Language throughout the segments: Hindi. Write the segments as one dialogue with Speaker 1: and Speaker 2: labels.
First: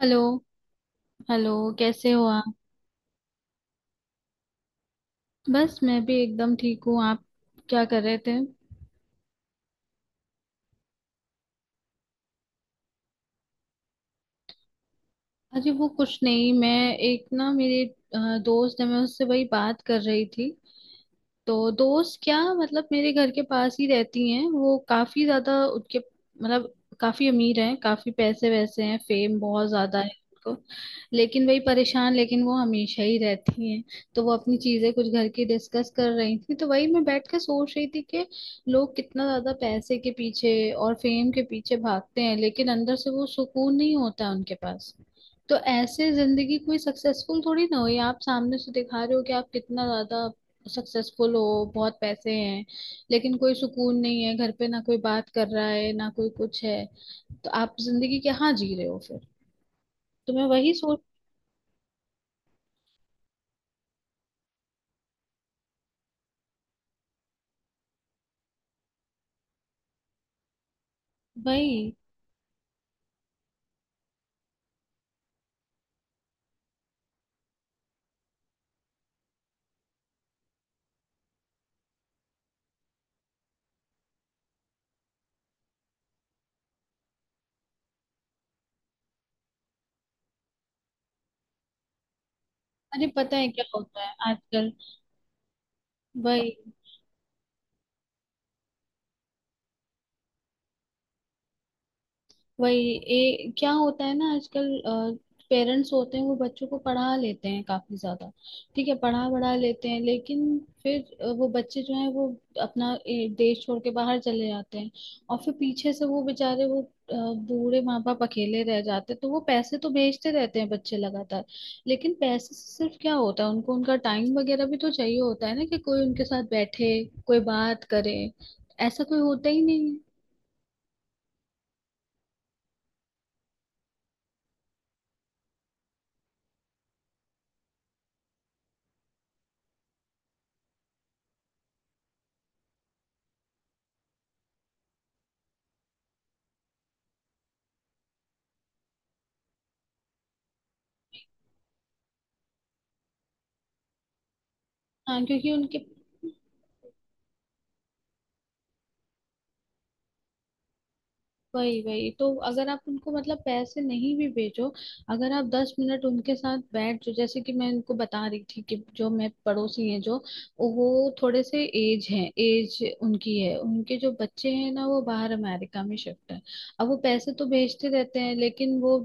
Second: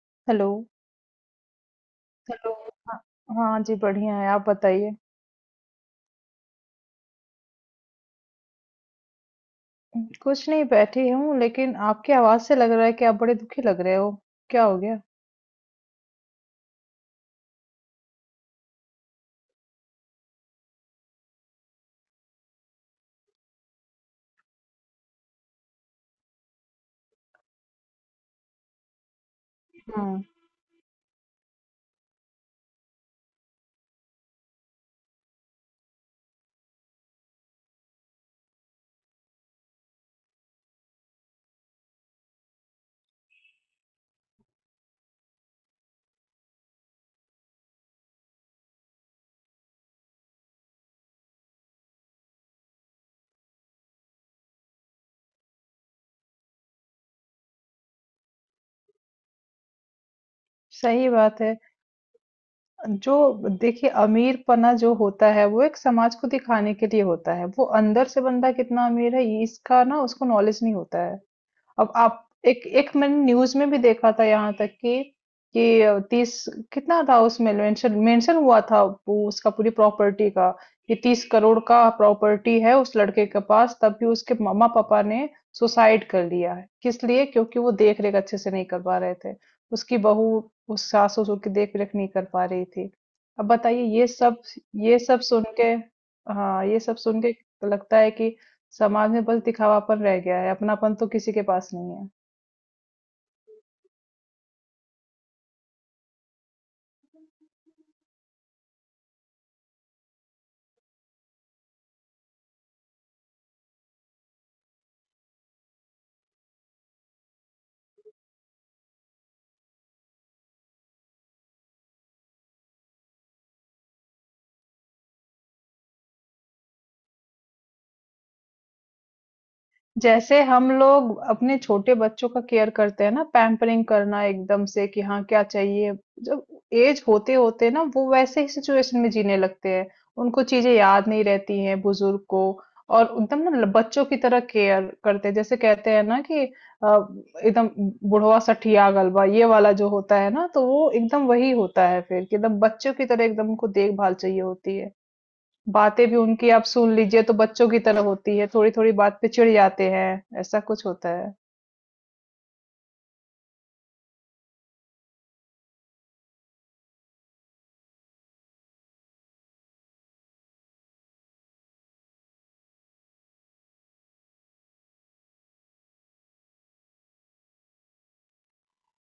Speaker 1: हेलो।
Speaker 2: हेलो।
Speaker 1: हेलो, कैसे हो आप?
Speaker 2: हेलो। हाँ। हाँ जी, बढ़िया है, आप बताइए।
Speaker 1: बस मैं भी एकदम ठीक हूँ। आप क्या कर रहे थे?
Speaker 2: कुछ नहीं, बैठी हूँ, लेकिन आपकी आवाज से लग रहा है कि आप बड़े दुखी लग रहे हो। क्या हो गया?
Speaker 1: अरे वो कुछ नहीं, मैं एक मेरे दोस्त है, मैं उससे वही बात कर रही थी। तो दोस्त, क्या मतलब मेरे घर के पास ही रहती हैं वो, काफी ज्यादा उनके, मतलब काफी अमीर हैं, काफी पैसे वैसे हैं, फेम बहुत ज्यादा है
Speaker 2: हाँ,
Speaker 1: उनको। लेकिन वही परेशान लेकिन वो हमेशा ही रहती हैं। तो वो अपनी चीजें कुछ घर की डिस्कस कर रही थी, तो वही मैं बैठ के सोच रही थी कि लोग कितना ज्यादा पैसे के पीछे और फेम के पीछे भागते हैं, लेकिन अंदर से वो सुकून नहीं होता है उनके पास। तो ऐसे जिंदगी कोई सक्सेसफुल थोड़ी ना हुई। आप सामने से दिखा रहे हो कि आप कितना ज्यादा सक्सेसफुल हो, बहुत पैसे हैं, लेकिन कोई सुकून नहीं है, घर पे ना कोई बात कर रहा है ना कोई कुछ है। तो आप जिंदगी क्या जी रहे हो फिर? तो मैं वही सोच।
Speaker 2: सही बात है। जो, देखिए, अमीरपना जो होता है वो एक समाज को दिखाने के लिए होता है। वो अंदर से बंदा कितना अमीर है ये इसका ना उसको नॉलेज नहीं होता है। अब
Speaker 1: वही,
Speaker 2: आप, एक एक मैंने न्यूज़ में भी देखा था, यहाँ तक कि 30 कितना था उसमें, मेंशन मेंशन हुआ था वो उसका पूरी प्रॉपर्टी का, कि 30 करोड़ का प्रॉपर्टी है उस लड़के के पास। तब भी उसके मम्मा पापा ने सुसाइड कर लिया है। किस लिए? क्योंकि वो देख रेख अच्छे से नहीं कर पा रहे थे। उसकी बहू उस सास ससुर की देख रेख नहीं कर पा रही थी।
Speaker 1: अरे पता
Speaker 2: अब
Speaker 1: है क्या
Speaker 2: बताइए,
Speaker 1: होता
Speaker 2: ये
Speaker 1: है
Speaker 2: सब,
Speaker 1: आजकल।
Speaker 2: ये सब सुन के, हाँ,
Speaker 1: वही।
Speaker 2: ये सब सुन के लगता है कि समाज में बस दिखावापन रह गया है, अपनापन तो किसी के पास नहीं है।
Speaker 1: वही क्या होता है ना आजकल, पेरेंट्स होते हैं, वो बच्चों को पढ़ा लेते हैं काफी ज्यादा। ठीक है, पढ़ा बढ़ा लेते हैं, लेकिन फिर वो बच्चे जो हैं वो अपना देश छोड़ के बाहर चले जाते हैं। और फिर पीछे से वो बेचारे वो बूढ़े माँ बाप अकेले रह जाते हैं, तो वो पैसे तो भेजते रहते हैं बच्चे लगातार, लेकिन पैसे से सिर्फ क्या होता है, उनको उनका टाइम वगैरह भी तो चाहिए होता है ना, कि कोई उनके साथ बैठे, कोई बात करे। ऐसा कोई होता ही नहीं है।
Speaker 2: जैसे हम लोग अपने छोटे बच्चों का केयर करते हैं ना, पैम्परिंग करना एकदम से कि हाँ, क्या चाहिए। जब एज होते-होते ना वो वैसे ही सिचुएशन में जीने लगते हैं। उनको चीज़ें याद नहीं रहती हैं, बुजुर्ग को। और एकदम ना ल बच्चों की तरह केयर करते हैं। जैसे कहते हैं ना कि एकदम बुढ़वा सठिया गलबा ये वाला जो होता है ना, तो वो एकदम वही होता है फिर, कि एकदम बच्चों की तरह एकदम उनको देखभाल चाहिए होती है।
Speaker 1: हाँ क्योंकि उनके,
Speaker 2: बातें भी उनकी आप सुन लीजिए तो बच्चों की तरह होती है, थोड़ी थोड़ी बात पे चिढ़ जाते हैं। ऐसा कुछ होता है।
Speaker 1: वही, वही तो। अगर आप उनको मतलब पैसे नहीं भी भेजो, अगर आप 10 मिनट उनके साथ बैठ जो, जैसे कि मैं उनको बता रही थी कि जो मैं पड़ोसी हैं जो, वो, थोड़े से एज है, एज उनकी है, उनके जो बच्चे हैं ना वो बाहर अमेरिका में शिफ्ट है। अब वो पैसे तो भेजते रहते हैं, लेकिन वो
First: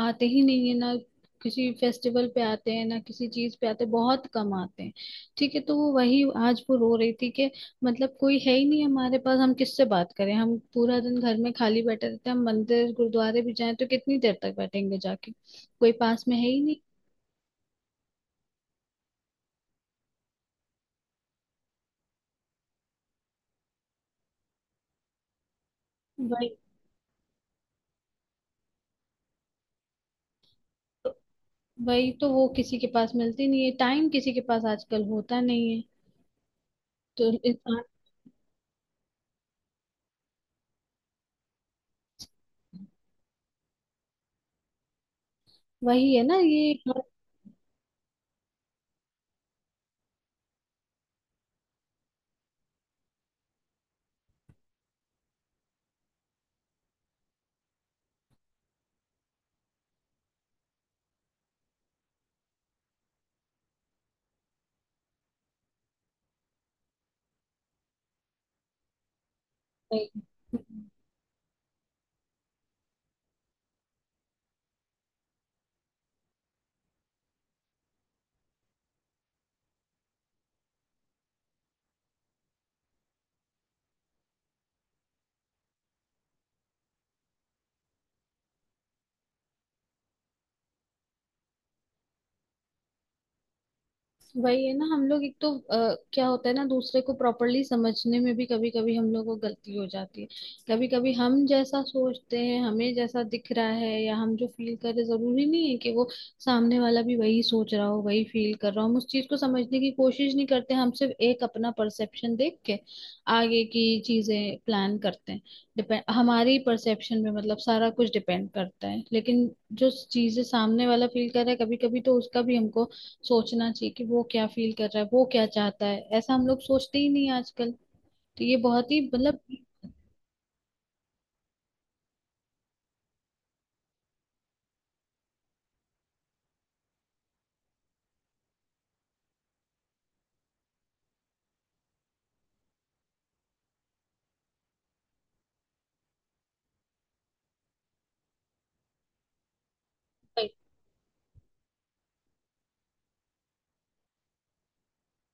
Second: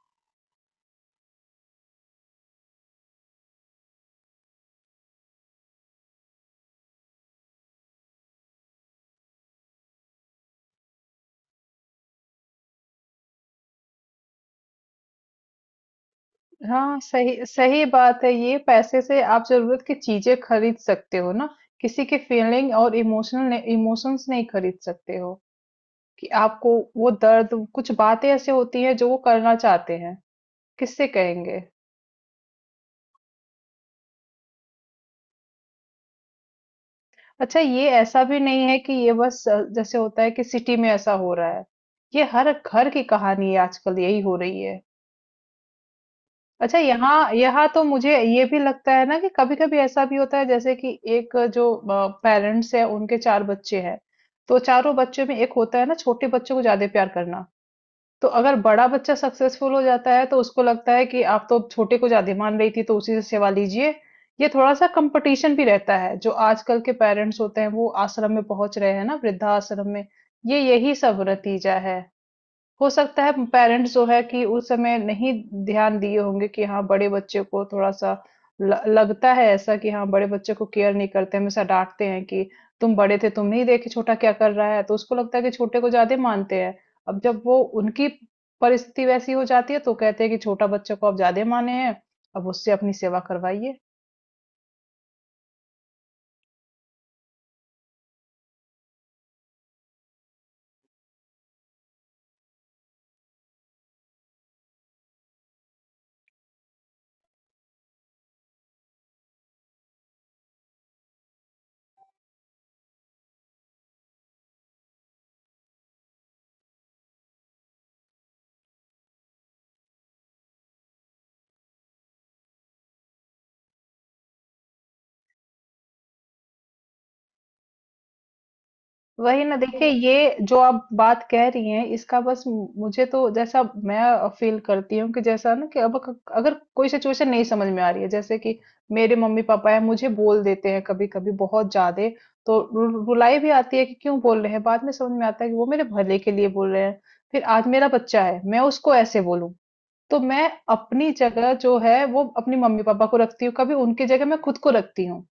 Speaker 1: आते ही नहीं है ना, किसी फेस्टिवल पे आते हैं ना, किसी चीज पे आते हैं, बहुत कम आते हैं। ठीक है, तो वो वही आज वो रो रही थी कि मतलब कोई है ही नहीं हमारे पास, हम किससे बात करें, हम पूरा दिन घर में खाली बैठे रहते हैं, हम मंदिर गुरुद्वारे भी जाएं तो कितनी देर तक बैठेंगे जाके, कोई पास में है ही नहीं।
Speaker 2: हाँ, सही सही बात है। ये पैसे से आप जरूरत की चीजें खरीद सकते हो ना, किसी की फीलिंग और इमोशनल इमोशंस नहीं खरीद सकते हो। कि
Speaker 1: वही,
Speaker 2: आपको वो दर्द, कुछ बातें ऐसे होती हैं जो वो करना चाहते हैं, किससे कहेंगे?
Speaker 1: वही तो। वो किसी के पास मिलती नहीं है टाइम, किसी के पास आजकल होता नहीं है। तो
Speaker 2: अच्छा,
Speaker 1: इंसान,
Speaker 2: ये ऐसा भी नहीं है कि ये बस जैसे होता है कि सिटी में ऐसा हो रहा है। ये हर घर की कहानी है, आजकल यही हो रही है।
Speaker 1: वही है ना, ये
Speaker 2: अच्छा,
Speaker 1: हर-।
Speaker 2: यहाँ यहाँ तो मुझे ये भी लगता है ना कि कभी कभी ऐसा भी होता है, जैसे कि एक जो पेरेंट्स है, उनके चार बच्चे हैं। तो चारों बच्चों में एक होता है ना, छोटे बच्चों को ज्यादा प्यार करना। तो अगर बड़ा बच्चा सक्सेसफुल हो जाता है, तो उसको लगता है कि आप तो छोटे को ज्यादा मान रही थी, तो उसी से सेवा लीजिए। ये थोड़ा सा कंपटीशन भी रहता है। जो आजकल के पेरेंट्स होते हैं, वो आश्रम में पहुंच रहे हैं ना, वृद्धाश्रम में।
Speaker 1: वही।
Speaker 2: ये यही सब नतीजा है। हो सकता है पेरेंट्स जो है कि उस समय नहीं ध्यान दिए होंगे कि हाँ, बड़े बच्चे को थोड़ा-सा ल लगता है ऐसा कि हाँ, बड़े बच्चे को केयर नहीं करते, हमेशा डाँटते हैं कि तुम बड़े थे, तुम नहीं देखे छोटा क्या कर रहा है, तो उसको लगता है कि छोटे को ज़्यादा मानते हैं। अब जब वो उनकी परिस्थिति वैसी हो जाती है, तो कहते हैं कि छोटा बच्चे को आप ज़्यादा माने हैं, अब उससे अपनी सेवा करवाइए।
Speaker 1: वही है ना। हम लोग एक तो क्या होता है ना, दूसरे को प्रॉपरली समझने में भी कभी कभी हम लोग को गलती हो जाती है। कभी कभी हम जैसा सोचते हैं, हमें जैसा दिख रहा है, या हम जो फील कर रहे, जरूरी नहीं है कि वो सामने वाला भी वही सोच रहा हो, वही फील कर रहा हो। हम उस चीज को समझने की कोशिश नहीं करते, हम सिर्फ एक अपना परसेप्शन देख के आगे की चीजें प्लान करते हैं। डिपेंड हमारी परसेप्शन में मतलब सारा कुछ डिपेंड करता है, लेकिन जो चीजें सामने वाला फील कर रहा है, कभी कभी तो उसका भी हमको सोचना चाहिए कि वो क्या फील कर रहा है, वो क्या चाहता है। ऐसा हम लोग सोचते ही नहीं आजकल। तो ये बहुत ही मतलब,
Speaker 2: वही ना, देखिए, ये जो आप बात कह रही हैं, इसका बस मुझे तो जैसा मैं फील करती हूँ, कि जैसा ना कि अब अगर कोई सिचुएशन नहीं समझ में आ रही है, जैसे कि मेरे मम्मी पापा है, मुझे बोल देते हैं कभी कभी बहुत ज्यादा, तो रुलाई भी आती है कि क्यों बोल रहे हैं, बाद में समझ में आता है कि वो मेरे भले के लिए बोल रहे हैं। फिर आज मेरा बच्चा है, मैं उसको ऐसे बोलूं, तो मैं अपनी जगह जो है वो अपनी मम्मी पापा को रखती हूँ, कभी उनकी जगह मैं खुद को रखती हूँ।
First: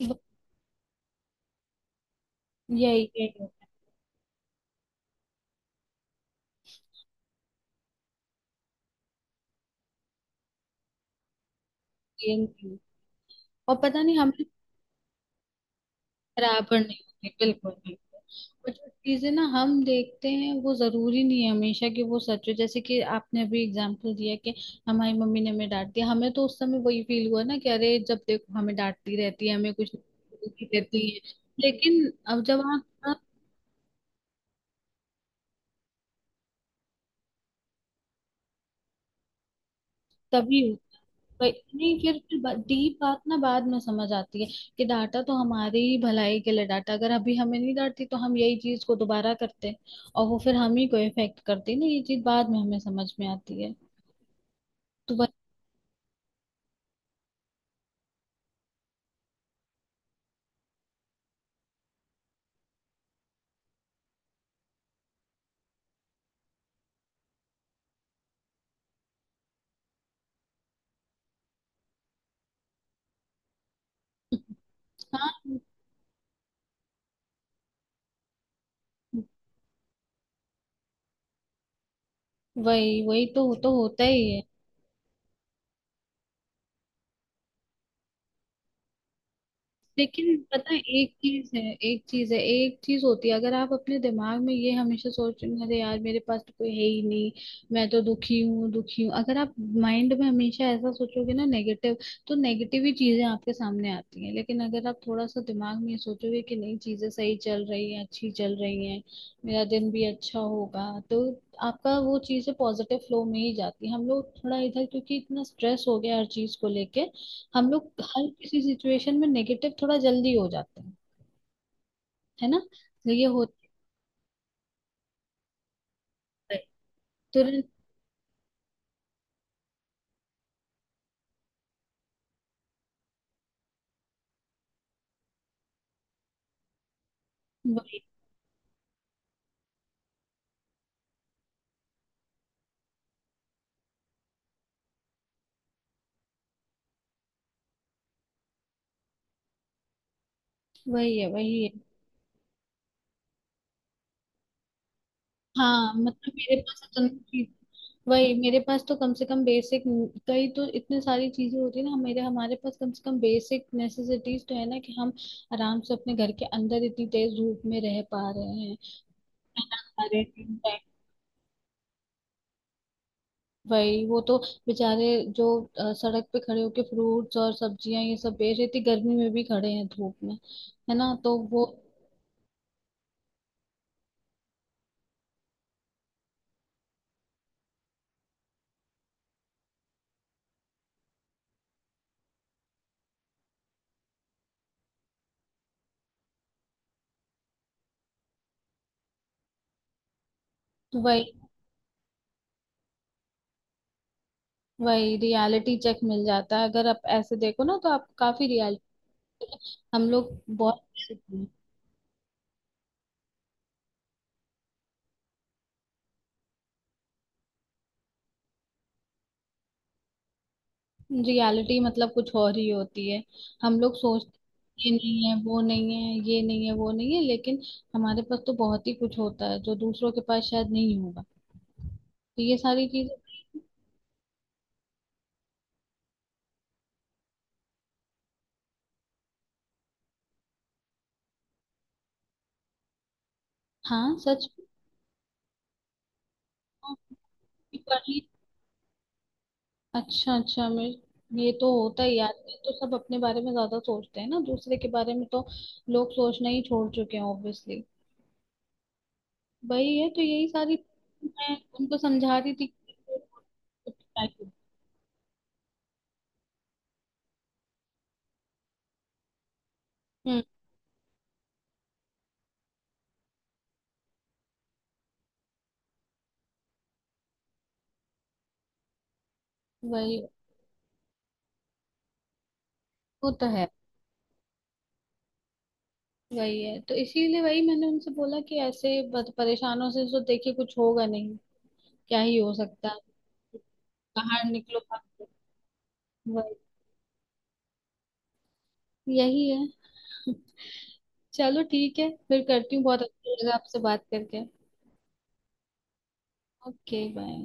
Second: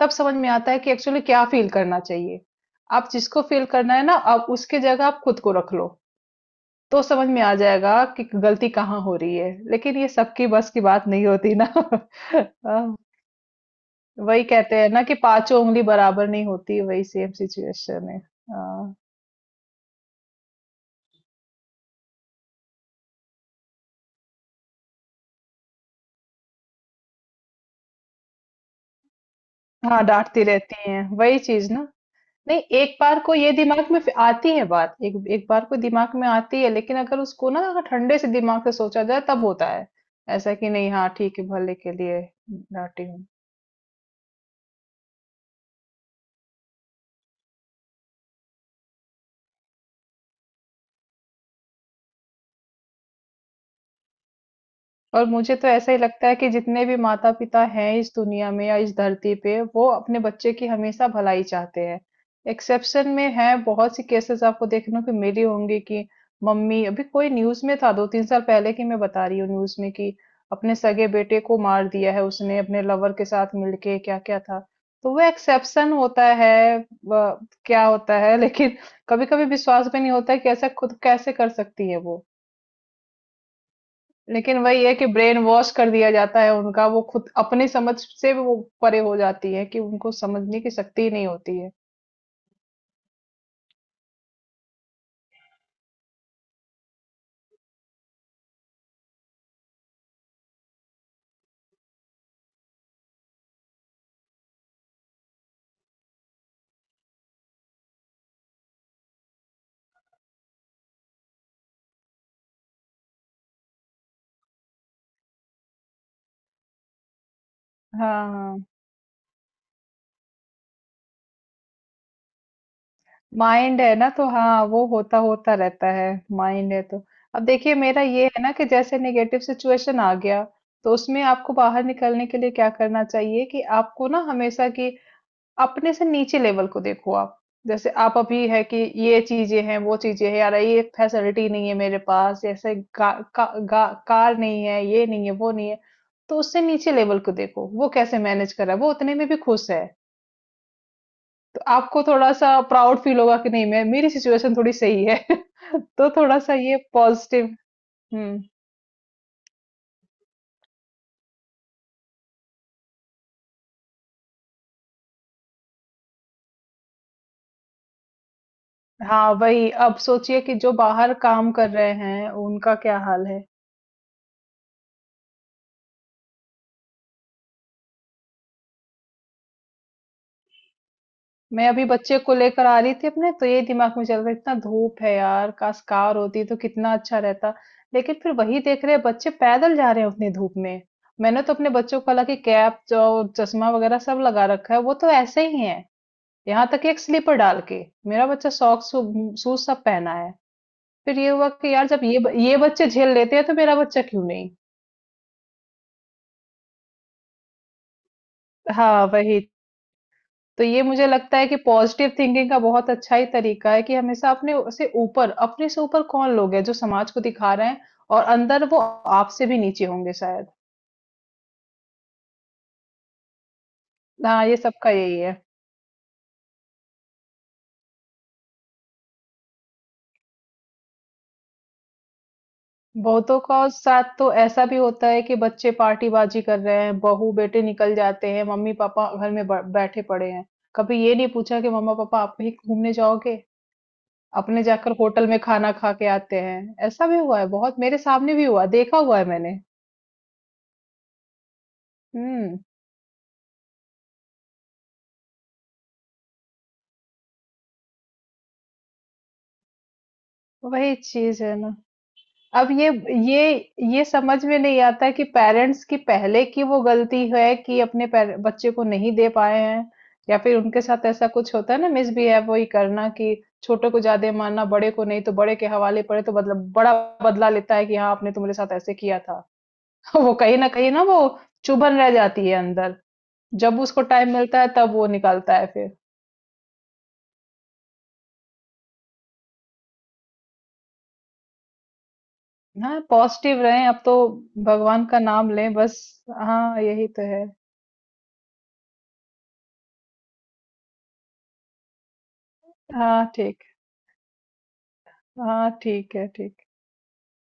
Speaker 2: तब समझ में आता है कि एक्चुअली क्या फील करना चाहिए।
Speaker 1: यही
Speaker 2: आप
Speaker 1: यही
Speaker 2: जिसको
Speaker 1: होता
Speaker 2: फील
Speaker 1: है।
Speaker 2: करना है ना, आप उसके जगह आप खुद को रख लो, तो समझ में आ जाएगा कि गलती कहाँ हो रही है। लेकिन ये सबकी बस की बात नहीं होती ना।
Speaker 1: ये नहीं।
Speaker 2: अ,
Speaker 1: और पता नहीं हमें,
Speaker 2: वही कहते हैं ना कि पाँचों उँगली बराबर नहीं
Speaker 1: बराबर
Speaker 2: होती,
Speaker 1: नहीं
Speaker 2: वही
Speaker 1: होते
Speaker 2: सेम
Speaker 1: बिल्कुल भी।
Speaker 2: सिचुएशन है।
Speaker 1: और जो चीजें ना हम देखते हैं, वो जरूरी नहीं है हमेशा कि वो सच हो। जैसे कि आपने अभी एग्जांपल दिया कि हमारी मम्मी ने हमें डांट दिया, हमें तो उस समय वही फील हुआ ना कि अरे जब देखो हमें डांटती रहती है, हमें कुछ
Speaker 2: हाँ, डाँटती
Speaker 1: नहीं
Speaker 2: रहती
Speaker 1: देती
Speaker 2: हैं,
Speaker 1: है।
Speaker 2: वही चीज़ ना।
Speaker 1: लेकिन अब जब
Speaker 2: नहीं,
Speaker 1: आप
Speaker 2: एक
Speaker 1: आप
Speaker 2: बार को ये दिमाग में फिर आती है बात, एक एक बार को दिमाग में आती है, लेकिन अगर उसको ना, अगर ठंडे से दिमाग से सोचा जाए, तब होता है ऐसा
Speaker 1: तभी,
Speaker 2: कि नहीं, हाँ, ठीक है,
Speaker 1: वही,
Speaker 2: भले के
Speaker 1: नहीं, फिर
Speaker 2: लिए
Speaker 1: फिर डीप
Speaker 2: डांटी
Speaker 1: बात
Speaker 2: हूँ।
Speaker 1: ना बाद में समझ आती है कि डांटा तो हमारी ही भलाई के लिए डांटा। अगर अभी हमें नहीं डांटती तो हम यही चीज को दोबारा करते और वो फिर हम ही को इफेक्ट करती ना, ये चीज बाद में हमें समझ में आती है। तो
Speaker 2: और
Speaker 1: वही।
Speaker 2: मुझे तो ऐसा ही लगता है कि जितने भी माता पिता हैं इस दुनिया में या इस धरती पे, वो अपने बच्चे की हमेशा भलाई चाहते हैं। एक्सेप्शन में है, बहुत सी केसेस आपको देखने को मिली होंगी कि मम्मी, अभी कोई न्यूज में था दो तीन साल पहले की मैं बता रही हूँ, न्यूज में कि अपने सगे बेटे को मार दिया है उसने अपने लवर के साथ मिलके, क्या क्या था। तो वो
Speaker 1: हाँ,
Speaker 2: एक्सेप्शन होता है। वह क्या होता है, लेकिन कभी कभी विश्वास भी नहीं होता है कि ऐसा खुद कैसे कर सकती है वो।
Speaker 1: वही, वही तो होता ही है।
Speaker 2: लेकिन वही है कि ब्रेन वॉश कर दिया जाता है उनका, वो खुद अपनी समझ से भी वो परे हो जाती है कि उनको
Speaker 1: लेकिन
Speaker 2: समझने की
Speaker 1: पता है
Speaker 2: शक्ति
Speaker 1: एक
Speaker 2: ही नहीं
Speaker 1: चीज
Speaker 2: होती है।
Speaker 1: है, एक चीज है, एक चीज होती है, अगर आप अपने दिमाग में ये हमेशा सोच रहे हैं अरे यार मेरे पास तो कोई है ही नहीं, मैं तो दुखी हूँ दुखी हूँ, अगर आप माइंड में हमेशा ऐसा सोचोगे ना नेगेटिव, तो नेगेटिव ही चीजें आपके सामने आती हैं। लेकिन अगर आप थोड़ा सा दिमाग में ये सोचोगे कि नहीं, चीजें सही चल रही हैं, अच्छी चल रही हैं, मेरा दिन भी अच्छा होगा, तो आपका वो चीजें पॉजिटिव फ्लो में ही जाती है। हम लोग थोड़ा इधर, क्योंकि इतना स्ट्रेस हो गया हर चीज को लेके, हम लोग हर किसी
Speaker 2: हाँ,
Speaker 1: सिचुएशन में नेगेटिव थोड़ा जल्दी हो जाते हैं, है ना, तो ये होता
Speaker 2: माइंड है ना तो, हाँ, वो होता होता रहता है।
Speaker 1: है
Speaker 2: माइंड है तो। अब
Speaker 1: तुरंत।
Speaker 2: देखिए मेरा ये है ना, कि जैसे नेगेटिव सिचुएशन आ गया, तो उसमें आपको बाहर निकलने के लिए क्या करना चाहिए, कि आपको ना हमेशा की अपने से नीचे लेवल को देखो आप। जैसे
Speaker 1: वही,
Speaker 2: आप अभी है कि ये चीजें हैं, वो चीजें हैं, यार ये फैसिलिटी नहीं है मेरे पास, ऐसे कार नहीं है, ये नहीं है, वो नहीं है। तो उससे नीचे लेवल को देखो, वो कैसे मैनेज कर रहा है, वो उतने में भी खुश है।
Speaker 1: वही है,
Speaker 2: तो
Speaker 1: वही है।
Speaker 2: आपको थोड़ा सा प्राउड फील होगा कि नहीं, मैं, मेरी सिचुएशन थोड़ी सही है।
Speaker 1: हाँ
Speaker 2: तो
Speaker 1: मतलब
Speaker 2: थोड़ा सा
Speaker 1: मेरे
Speaker 2: ये
Speaker 1: पास तो चीज,
Speaker 2: पॉजिटिव।
Speaker 1: वही
Speaker 2: हम्म।
Speaker 1: मेरे पास तो कम से कम बेसिक, कई तो इतने सारी चीजें होती है ना मेरे, हमारे पास कम से कम बेसिक नेसेसिटीज तो है ना, कि हम आराम से अपने घर के अंदर इतनी तेज धूप में रह पा रहे हैं,
Speaker 2: हाँ वही,
Speaker 1: खाना
Speaker 2: अब
Speaker 1: खा रहे
Speaker 2: सोचिए कि जो
Speaker 1: हैं।
Speaker 2: बाहर काम कर रहे हैं, उनका क्या हाल है।
Speaker 1: वही, वो तो बेचारे, जो सड़क पे खड़े होके फ्रूट्स और सब्जियां ये सब बेच रहे थे, गर्मी में भी खड़े हैं धूप में, है ना, तो वो।
Speaker 2: मैं अभी बच्चे को लेकर आ रही थी अपने, तो ये दिमाग में चल रहा, इतना धूप है यार, काश कार होती तो कितना अच्छा रहता। लेकिन फिर वही देख रहे हैं, बच्चे पैदल जा रहे हैं उतनी धूप में। मैंने तो अपने बच्चों को हालांकि कैप जो, चश्मा वगैरह सब लगा रखा है, वो तो ऐसे ही है। यहाँ तक कि एक स्लीपर डाल के मेरा बच्चा सॉक्स, शूज सब पहना है। फिर ये
Speaker 1: वही,
Speaker 2: हुआ कि यार, जब ये ये बच्चे झेल लेते हैं, तो मेरा बच्चा क्यों नहीं।
Speaker 1: वही, रियलिटी चेक मिल जाता है अगर आप ऐसे देखो ना, तो आप काफी रियल।
Speaker 2: हाँ वही।
Speaker 1: हम लोग
Speaker 2: तो ये
Speaker 1: बहुत,
Speaker 2: मुझे लगता है कि पॉजिटिव थिंकिंग का बहुत अच्छा ही तरीका है कि हमेशा अपने से ऊपर, अपने से ऊपर कौन लोग हैं जो समाज को दिखा रहे हैं, और अंदर वो आपसे भी नीचे होंगे शायद।
Speaker 1: रियलिटी मतलब कुछ और ही होती है। हम लोग सोचते
Speaker 2: हाँ, ये
Speaker 1: हैं, ये
Speaker 2: सबका यही
Speaker 1: नहीं
Speaker 2: है।
Speaker 1: है वो नहीं है, ये नहीं है वो नहीं है, लेकिन हमारे पास तो बहुत ही कुछ होता है जो दूसरों के पास शायद नहीं होगा। तो ये सारी चीजें।
Speaker 2: बहुतों का साथ तो ऐसा भी होता है कि बच्चे पार्टीबाजी कर रहे हैं, बहू-बेटे निकल जाते हैं, मम्मी-पापा घर में ब बैठे पड़े हैं। कभी ये नहीं पूछा कि मम्मा-पापा आप कहीं घूमने जाओगे?
Speaker 1: हाँ सच
Speaker 2: अपने
Speaker 1: में।
Speaker 2: जाकर होटल में खाना खा के आते हैं।
Speaker 1: हाँ,
Speaker 2: ऐसा भी हुआ है बहुत,
Speaker 1: पढ़
Speaker 2: मेरे
Speaker 1: ली,
Speaker 2: सामने भी हुआ, देखा हुआ है मैंने।
Speaker 1: अच्छा अच्छा मेरे, ये तो होता ही है आजकल,
Speaker 2: हुँ,
Speaker 1: तो सब अपने बारे में ज्यादा सोचते हैं ना, दूसरे के बारे में तो लोग सोचना ही छोड़ चुके हैं ऑब्वियसली। वही है, तो यही सारी,
Speaker 2: वही चीज़
Speaker 1: मैं
Speaker 2: है ना।
Speaker 1: उनको समझा रही थी
Speaker 2: अब ये
Speaker 1: कि-।
Speaker 2: ये ये समझ में नहीं आता कि पेरेंट्स की पहले की वो गलती है कि अपने बच्चे को नहीं दे पाए हैं, या
Speaker 1: हम्म,
Speaker 2: फिर उनके साथ ऐसा कुछ होता है ना, मिसबिहेव वही करना कि छोटे को ज्यादा मानना, बड़े को नहीं, तो बड़े के हवाले पड़े तो बदला, बड़ा बदला लेता है कि हाँ, आपने तो मेरे साथ ऐसे किया था।
Speaker 1: वही,
Speaker 2: वो कहीं ना वो चुभन रह जाती है अंदर।
Speaker 1: वो तो है,
Speaker 2: जब उसको टाइम मिलता है तब वो निकालता है फिर।
Speaker 1: वही है, तो इसीलिए वही मैंने उनसे बोला कि ऐसे बद-, परेशानों से तो देखिए कुछ होगा नहीं, क्या ही हो सकता है।
Speaker 2: हाँ, पॉजिटिव रहें अब तो,
Speaker 1: बाहर निकलो, बाहर
Speaker 2: भगवान का
Speaker 1: निकलो।
Speaker 2: नाम लें बस।
Speaker 1: वही,
Speaker 2: हाँ, यही तो है।
Speaker 1: यही है। चलो ठीक है, फिर करती हूँ, बहुत
Speaker 2: हाँ,
Speaker 1: अच्छा लगा
Speaker 2: ठीक।
Speaker 1: आपसे बात करके।
Speaker 2: हाँ, ठीक है, ठीक।
Speaker 1: Okay, bye.